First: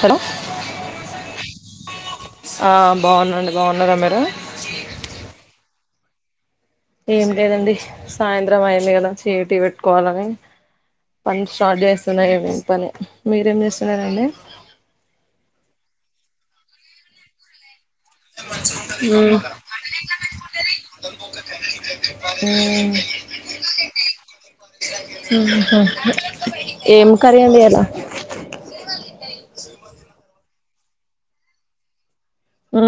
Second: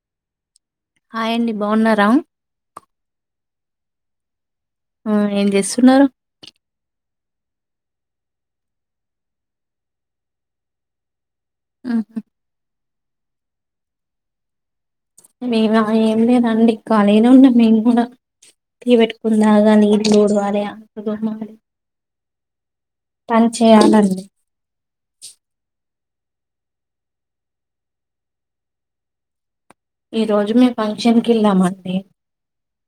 Hello హాయండి బాగున్నారా బాగున్నాండి బాగున్నారా మీరు ఆ ఏం చేస్తున్నారు ఏం లేదండి సాయంత్రం అయింది కదా టి పెట్టుకోవాలని పని స్టార్ట్ చేస్తున్నాయివ పని మీరేం చేస్తున్నారండి మేము ఏం లేదండి కలిగా ఉన్నా మేము కూడా ఫ బట్కుందగా న దడవాలే మ మ్ పని చేయాలండి ఏం కరయండి ఎలా ఈ రోజు మే ఫంక్షన్ కి వెళ్ళామండి ఉ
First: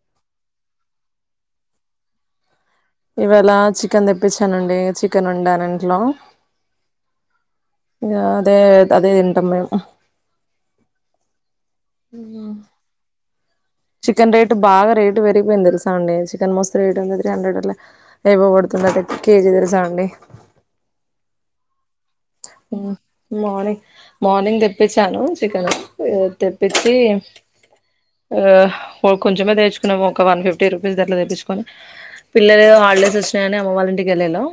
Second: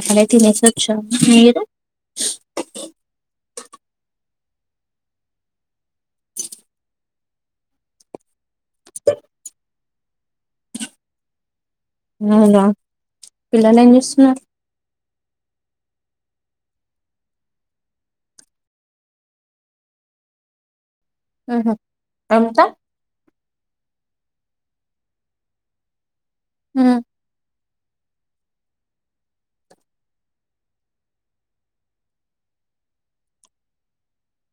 అక్కడే తినేసి వచ్చామ్ మీరు ఇవళ చికెన్ తెప్పించానండి చికెన్ వండను ఇంట్లో అదే అదే తింటాము మేం అవునా పిల్లలు ఏం చికెన్ చేస్తున్నారు రేట్ బాగా రేట్ పెరిగిపోయింది తెలుసాండి చికెన్ మోస్త ఎట్ంది త్రీ హండ్రెడ్ అయివ్వబడుతుంది కేజీ తెలుసా అండి ఆహా ఎంత మార్నింగ్ మార్నింగ్ తెప్పించాను చికెన్ తెపిన్చి వారు కొంచమే తెచ్చుకున్నాము ఒక వన్ ఫిఫ్టీ రూపీస్ దట్లా తెచ్చుకొని పిల్లలు హాలిడేస్ వచ్చినాయని అమ్మ వాళ్ళంటికి వెళ్లారు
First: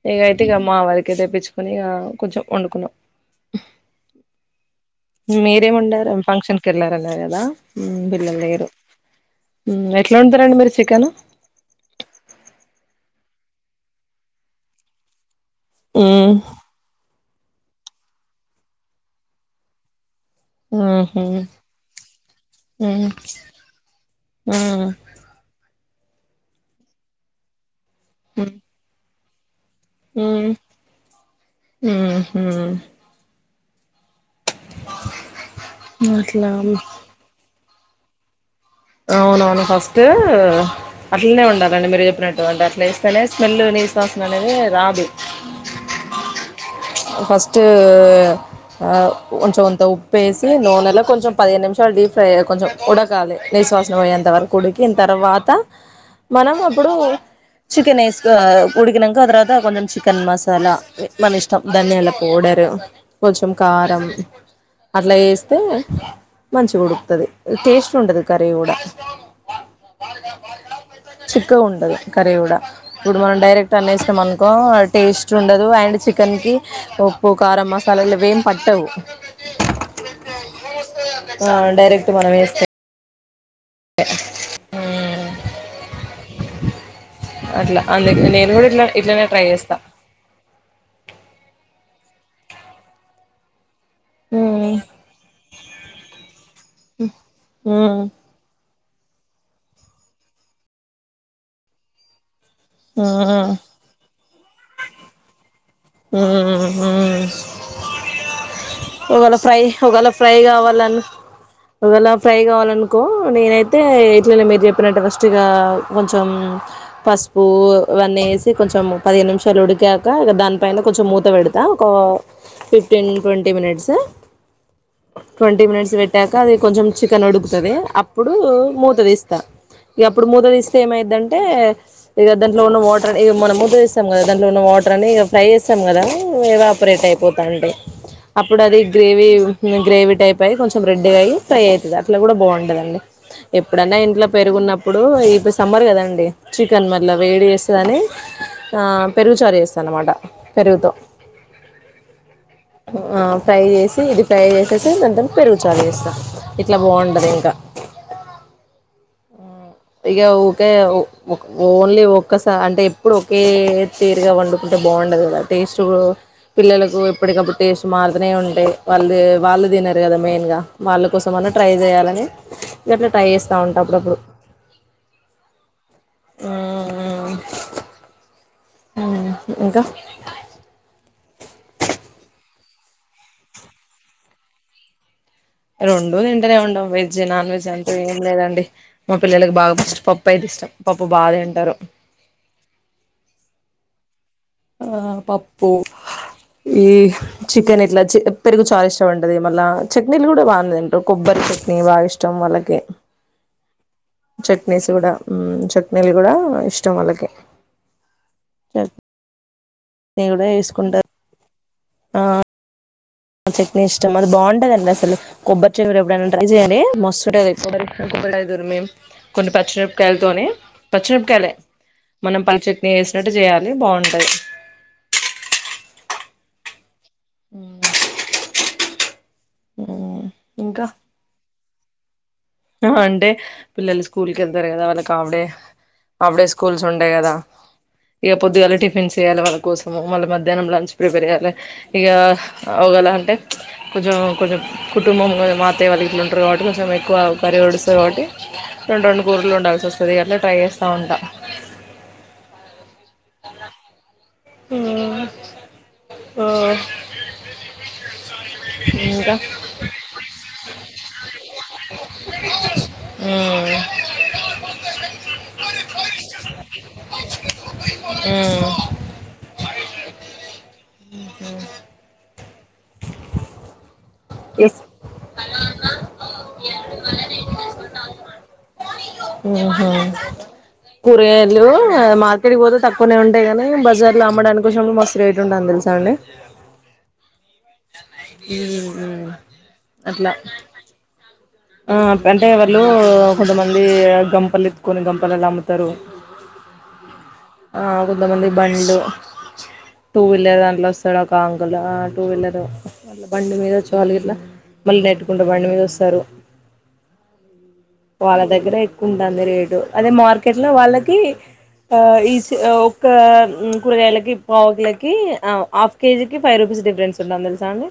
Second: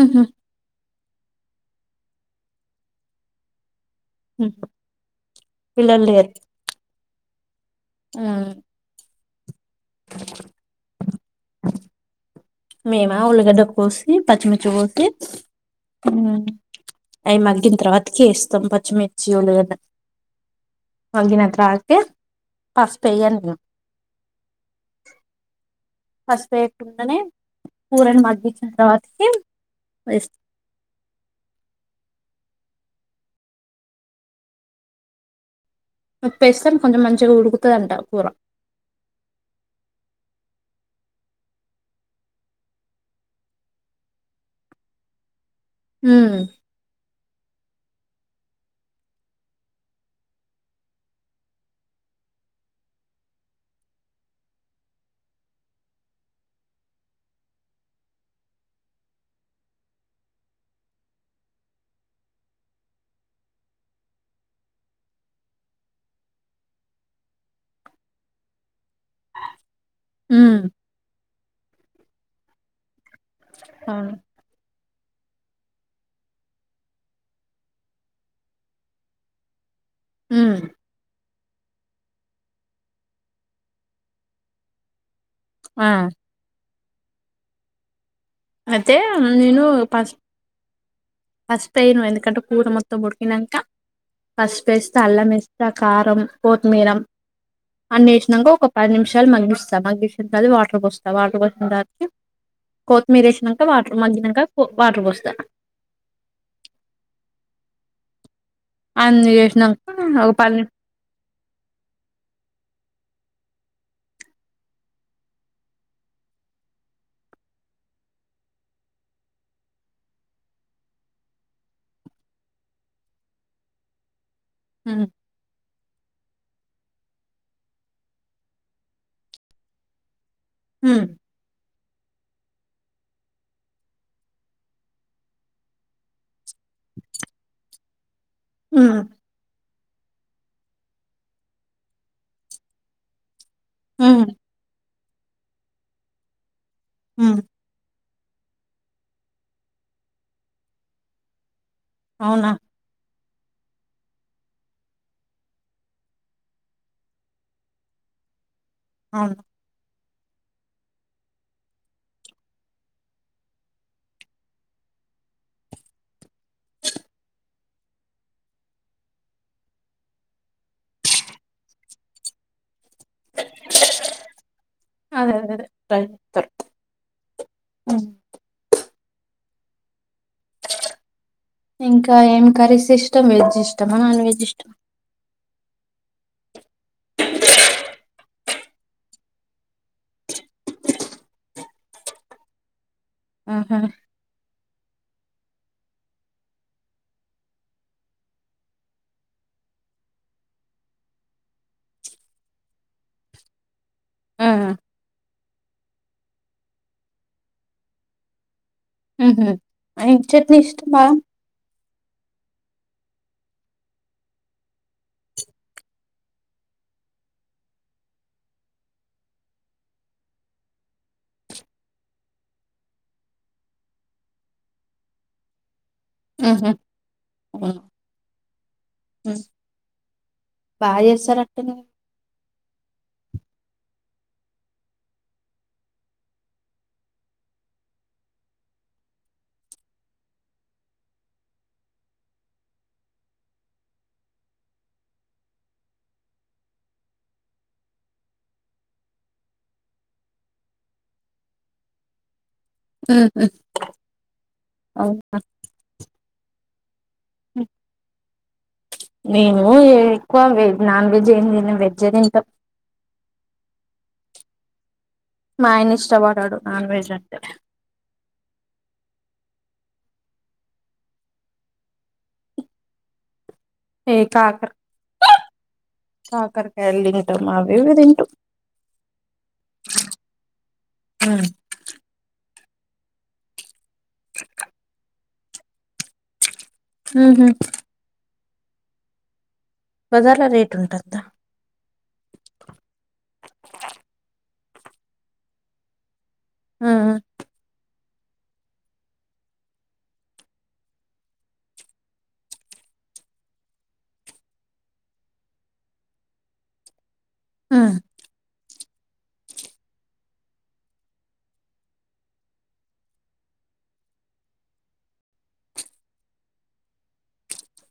ఉహు ఎకాయితేకమ్మా వ తెప్పించుకని కొంచెం వండుకున్నాం మ మీరే పిల్లలు ముండార లేరు ఫంక్షన్ కలార అగదా బిల్ల మ్మ్. లేయరు ఎట్లా ఉంటారండి మీరు చికెన్ మేమా ఉల్లిగడ్డ కోసి పచ్చిమిర్చి కోసి ఆ మ్మ్, అవి మగిన తర్వాత ఇస్తాం పచ్చిమిర్చియో లేదా పసుపు వేయను నేను ఆ పశుపెయ్యాకుండానే కూరను మగ్గించంత వరకిం ఉమ్ ఉమ్ ఉమ్ ఉప్పెస్తే అట్లా కొంచెం మంచిగా ఉడుకు తుందంట కూర అవునవును. ఫస్ట్ అట్లనే ఉండాధండి. మీరు చెప్పినట్టు అంటే అట్లా చేస్తేనే స్మెల్ నీస్ వాసన అనేది రాదు. హు ఫస్ట్ ఆ కొంచెం కొంత ఉప్పుేసి నూనెలో కొంచెం పదిహేను నిమిషాలు డీప్ ఫ్రై కొంచెం ఉడకాలి. నీస్ వాసన పోయేంతవరకు ఉడికిన తర్వాత మనం ఆప్పుడు చికెన్ ఏసు కో ఉడికినంక ఆ తర్వాత కొంచెం చికెన్ మసాలా, మన ఇష్టం ధనియాల పౌడరు, కొంచెం కారం అట్లా ఏస్తే మంచిగా ఉడుకుతది టేస్ట్ ఉంటాది. కర్రి గుడ హు చిక్కగ ఉంటది కర్రీ కూడా ఇప్పుడు మనం డైరెక్ట్ అవును అన్నేస్తం అనుకో టేస్ట్ ఉండదు. అండ్ చికెన్ కి ఉప్పు, కారం, మసాలాలు ఆవేం పట్టవు. ఉమ్ ఆ డైరెక్ట్ మనం ఎస్తే ఆ అట్లా అన్ నేను కూడా ఇట్ల అయితే ఇట్లనే ట్రై నేను చేస్తా పోయినాను ఎందుకంటే కూర మొత్తం ఉడికినంక ఉమ్ పసుపెస్త, అల్లంఎస్త, కారం, కొత్తిమీరం ఉమ్ అన్ని వేసినాక ఒక పది నిమిషాలు మగ్గిస్తా మగ్గించిన తర్వాత వాటర్ పోస్తా వాటర్ పోసిన తర్వాత కొత్తిమీర ఉమ్ వేసినంక వాటర్ మగ్గినాక పో వాటర్ పోస్త ఉమ్ ఉమ్ అన్ని ఒకెళ ఫ్రై చేసినంక ఒకెళ ఒక ఫ్రై పది నిమి కావాలని ఒకవేళ ఫ్రై కావాలనుకో నేనైతే ఇట్లనే మీరు చెప్పినట్టే ఫస్ట్ ఇక కొంచెం పసుపు ఇవన్నీ వేసి కొంచెం పదిహేను నిమిషాలు ఉడికాక ఇక దాన్ని పైన కొంచెం మూత పెడతా ఒక fifteen twenty minutes um twenty minutes పెట్టాక ఇంకా అది కొంచెం చికెన్ ఉడుకుతది. అప్పుడు మూత తీస్తా ఇగా ఇప్పుడు మూత తీస్తే ఉమ్ ఏమయ్యితది అంటే ఇగ దాంట్లో ఉన్న వాటర్ మనం మూత తీస్తాం కదా దాంట్లో ఉన్న వాటర్ అన్ని ఫ్రై చేస్తాం కదా ఎవాపరేట్ అయిపోతాంటాయి అప్పుడు అది ఉమ్ గ్రేవీ గ్రేవీ టైప్ అయ్యి కొంచెం రెడ్డూ గా అయ్యి ఫ్రై అయితది. అట్లా కూడా బాగుంటదండి. ఎప్పుడన్నా ఉమ్ ఇంట్లో పెరుగున్నప్పు ఇప్పుడు ఇప్పుడు సమ్మర్ కదండి చికెన్ మళ్ల ఉమ్ వేడి చేస్తదని ఆ పెరుగు చారు చేస్తా అన్నమాట పెరుగుతో అవునా ఆ ఫ్రై జెసి ఇది ఫ్రై చేసేసి దాంతో పెరుగు చారు చేస్తా ఇట్ల బాగుంటది ఇంకా అవునా ఇగ ఊకే ఓ ఓ ఓన్లీ ఒక్కస అంటే ఎప్పుడు ఒకే తీరుగా వండుకుంటే బాగుండదు కదా టేస్ట్ పిల్లలకు ఎప్పటికప్పుడు టేస్ట్ మారుతూనే ఉంటయి వాళ్ళు వాళ్ళు తినరు కదా మెయిన్గా వాళ్ళ కోసం అన్న ట్రై చేయాలని ఇగా అట్లా ట్రై చేస్తా ఉంట అప్పుడప్పుడు. అదే అదే ఇంకా ఇంకా ఏం కర్రీస్ ఇష్టం వెజ్ ఇష్టమా నాన్ వెజ్ ఇష్టం రొండు తింటనే ఉంటం వెజ్ నాన్ వెజ్ అంటు ఏం లేదండి మా పిల్లలకి బాగా ఫస్ట్ పప్పు అయితే ఇష్టం పప్పు బాగా తింటరు. ఆహా ఆ పప్పు ఈ చికెన్ ఇట్ల పెరుగు చాలా ఇష్టం ఉంటది మళ్ళా చట్నీలు గుడా బానేదింటారు కొబ్బరి చట్నీ బాగిష్టం వాళ్ళకి ఆ చట్నీస్ గుడా చట్నీలు గుడా ఇష్టం వాళ్ళకి చట్నీ మ్ హ్ ఏం కూడా చట్నీ ఇష్టం వేసుకుంటారు బాగా ఆ ప చట్నీ ఇష్టం అది బాగుంటదండి అసలు కొబ్బరి చట్ని మీర్ ఎప్పుడైనా ట్రై చేయండి. మస్తుంటది కొన్ని పచ్చిమిరపకాయలతోని పచ్చిమిరపకాయలే మనం పల్లి చట్నీ వేసినట్టు చేయాలి బాగుంటది. హ్ మ్ ఓ ఆ బాచేస్తరంటగా ఆ అంటే పిల్లలు స్కూల్కి ఎళ్తారు కదా వాళ్ళకి హాఫ్డే హాఫ్డే స్కూల్స్ ఉండే కదా ఇగ పొద్దుగాల టిఫిన్స్ చేయాలే వాళ్ళ కోసము మళ్ళీ మధ్యాహ్నం లంచ్ ప్రిపేర్ చేయాలె ఇగా ఒగల అంటే కొంచం కొంచం కుటుంబం మా అత్తయ్య వాళ్ళు గిట్లా ఉంటారు కాబట్టి కొంచం ఎక్కువ పరి ఒడుస్తది కాబట్టి రెండు రెండు కూరలు వండాల్సి వస్తది అట్ల ట్రై చేస్త ఉంటా ఉమ్ అవునా ఓ... మేము ఏ ఎక్కువ వె నాన్ వెజ్ ఏం తినం వెజె తింటం మా ఆయన ఇష్టపడడు నాన్ వెజ్ అంటే ఇంకా ఏ కాకర్ ఎస్ ఆ కాకరకాయలు తింటం అవి ఇవి తింటం హ్ హ ఉమ్. కూరగాయలు మా అ ఇక్కడికి పోతే తక్వనే ఉంటాయి గనీ బజార్లో అమ్మడానికొచ్చినప్పుడు మస్త్ రేటుంటయని తెల్స్ హ్ మ్ ఏ బజార్ల రేట్ ఉంటదా ఆ అంటే వాళ్ళు కొంతమంది గంపలు ఎత్తుకొని గంపలలా అమ్ముతరు ఆ ఆ కొంతమంది బండ్లు టూ వీలర్ దాంట్లో వస్తడు ఒక అంకల్ ఆ టూ వీలర్ బండి మీద వచ్చి వాలీల మళ్ళీ నెట్టుకుంట బండి మీద వస్తారు ఉ వాళ్ళ దగ్గర ఎ ఉంటాంది రేటు అదే మార్కెట్లో వాళ్ళకి ఆ ఈ ఒక్క కూరగాయలకి పావ్ కిలకి ఆ హాఫ్ కేజికి ఫైవ్ రూపీస్ డిఫరెన్స్ ఉంటాంది తెలుసా అండి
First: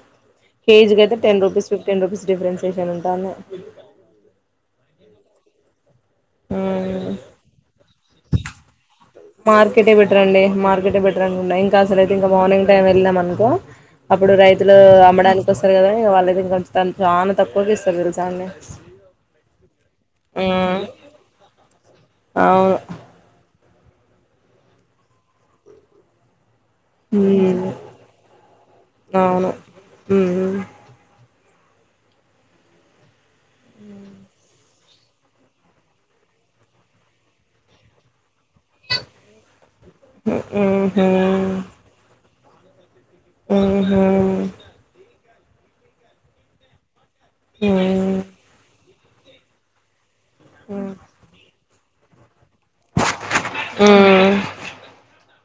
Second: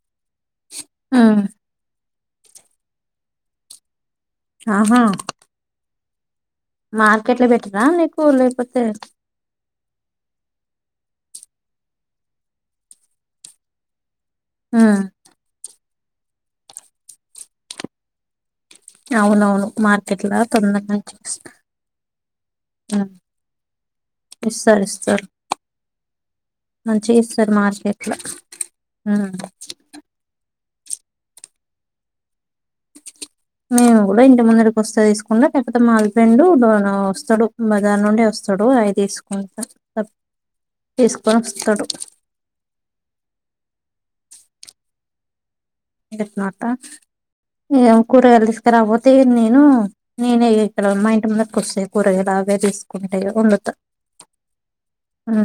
ఏజ్ కైతే ఉ ten rupees fifteen rupees differentiation ఉంటది [inaudible] ఆహా మ్మ్ మార్కెట్ లో పెట్టరా నీకు లేకపోతే మార్కెటే బెటరండి మార్కెటే బెటరండి నైట్ ఇంకా అసలు అయితే ఇంకా మార్నింగ్ టైం అనుకో అప్పుడు రైతులు ఉ అమ్మడానికి వస్తారు కదా కావాలలేదు ఇంకొంచం త చాలా తక్కువ కి ఇస్తారు తెలుసాన్ని అవునవును మార్కెట్ల మ్మ్ తొందరగా అవును ఇస్తర ఇస్తర్ మంచిగ ఇస్తారు మ్మ్ మార్కెట్ల అవును మ్మ్ మేము కూడా ఇంటి ముందడికి వస్తా తీసుకుండా లేకపోతే మాలపండు వస్తాడు బజార్ నుండి వస్తాడు వస్తాడు అవి తీసుకు ఊహూ తీసుకొని వస్తాడు ఆహా ఎట్టనంటా ఏ మ్మ్ కూర వెళ్లి తీసుకురాపో నేను నేనే ఇక్కడ మ్మ్ మా ఇంటి ముందర కి వస్తె కూరగాయల తీసుకుంట ఇక వండుతా ఆ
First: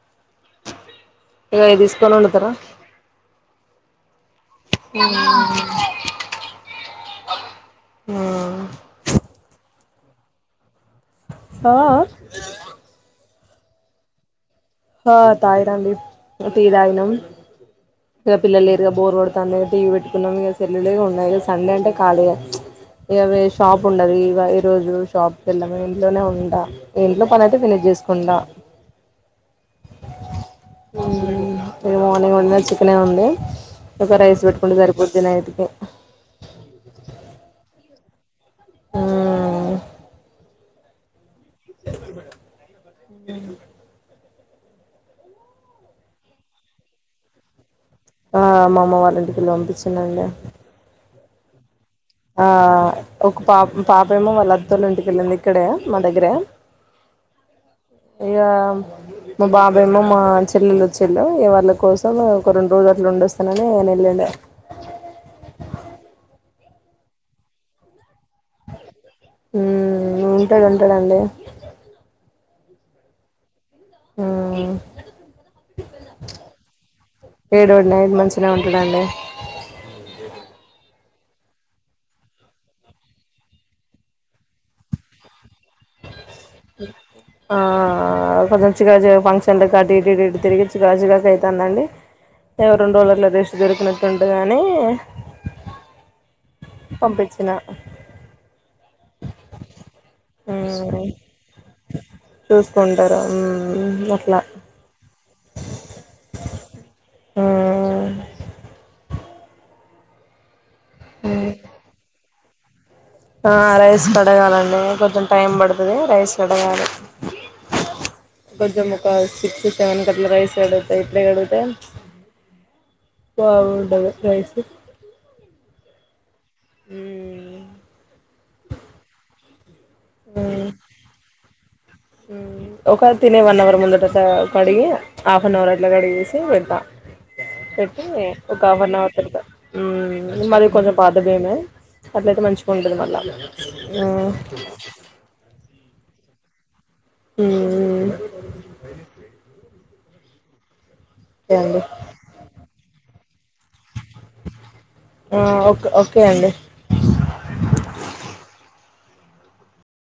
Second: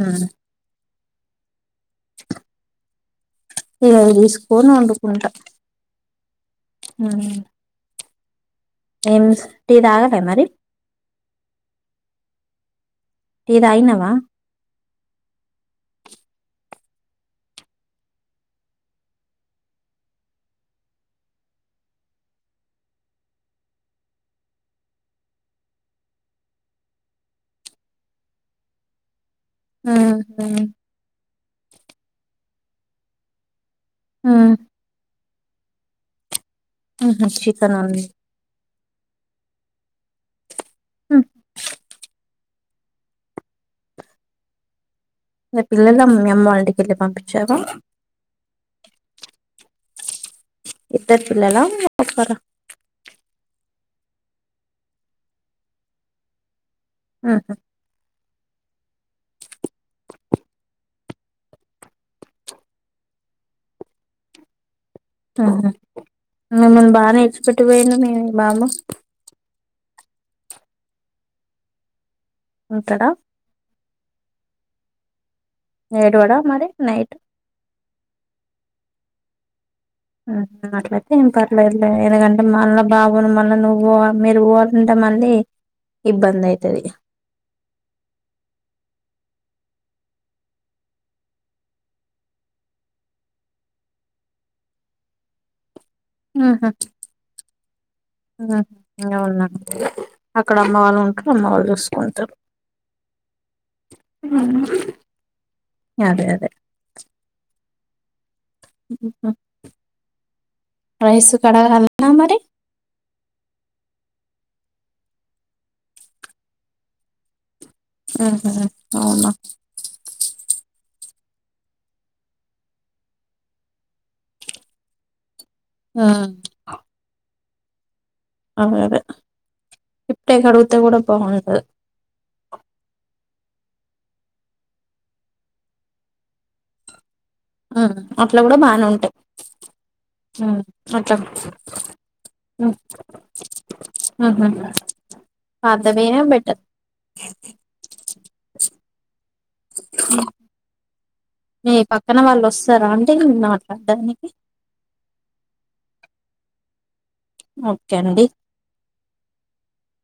ఇక తీసుకొని వండుతారా అ [unintelligible] పోను వండుకుంట ఆ ఎమ్స్ టీ తాగలే మరి ఆ టీ తాగినవా ఆ తాగనండి టీ తాగినం ఇక పిల్లలేక బోర్ పడుతుంది టీవీ పెట్టుకున్నాం ఇక సెల్లులే ఉన్నాయి ఇక సండే అంటే ఖాళీ ఇక షాప్ ఉండదు ఇక ఈ రోజు షాప్ వెళ్ళాము ఇంట్లోనే ఉంటా ఇంట్లో పని అయితే ఫినిష్ చేసుకుంటా ఉమ్. [unintelligible] చికనే ఉంది ఒక రైస్ ఉమ్. పెట్టుకుంటే సరిపోతుంది ఇక నైట్ కె ఉహు చికెన్ ఉంది ఆ హ [inaudible] పిల్లలు అమ్మ అమ్మ వాళ్ంటికి వెళ్ళి పంపించారు ఆ మా అమ్మ వాళ్ళంటికిిళ్ళి పంపించనుండి ఉత్తర్ పిల్లలా ఒక్కరా ఆ ఒక పాప పాప మో వాళ్ళ అతోల్ ఇంటిక వెళ్ళంది ఇక్కడ మా దగ్గర ఉహు అకా మా బాబాయమ్మో మా చెల్లెలు వచ్చేళ్ళు, ఇ వాళ్ళ కోసం ఒక రెండు రోజు అట్లు ఉండొస్తానని ఆయన ఎల్లిండు ఉహు మిమ్మల్ని బాగా నేచిపెట్టిపోయిను మే బామ్మ ఉంటాది ఉంటాడండి ఉంటాడ ఆ ఏడవడా మరి నైట్ ఏడవండిమంచిన ఉంటాడండి మ్ అట్లా ఏ పర్లేదులేదు ఎందుకంటే మళ్ళా బాబు మళ్ళ నువ్వు పో మీరు పోవాలంటే మళ్ళీ ఇబ్బంది అయితది ఆ కొ చికజ ఫంక్షన్ చెల కాటి ఇటు ఇటు ఇటు తిరిగి చిక చిరాకు అవుతుందండి రెండు రోజలు అట్లా రెస్ట్ దొరికినట్టు ఉంటగానీ ఆహా ఇ ఉన్నాం అక్కడ అమ్మ వాళ్ళు మ్మ్ ఉంటారు అమ్మ వాళ్ళు చూసుకుంటారు చూసుకుంటారు మ్మ్ అట్లా అదే అదే మ్ ఉహు. రైస్ మ్మ్ కడదనా మరి ఆ రైస్ కడగాలండి కొంచెం టైం పడుతుది రైస్ కడగాలి ఉహు కొంచెం ఒక అవునా సిక్స్ సెవెన్ కట్లా రైస్ చెడతే ఇట్లే కడుతే బావుంటది రైస్ ఆ ఉ అ అదే హప్టై మ్మ్ కడుగుత కూూడ పోగుండ మ్మ్. ఒక తినే వన్ అవర్ ముందట కడిగి హాఫ్ అన్ అవర్ అట్లా కడిగేసి వెళ్తాం ఉమ్ పెట్టి అట్లా కూడా ఒక హాఫ్ బానే అన్ ఉంటాయి అవర్ తర్త ఉమ్ మాది కొంచెం అట్లా పాద భయమే అట్లయితే మంచిగా ఉమ్ ఉంటుంది మళ్ళా అదవేనా బ పెట్టటదు హ హ మీ అండి పక్కన వాళ్ళు వస్తారాండి అంటే మాట్లాడడానికి ఓకే ఓకే అండి ఓకే అండి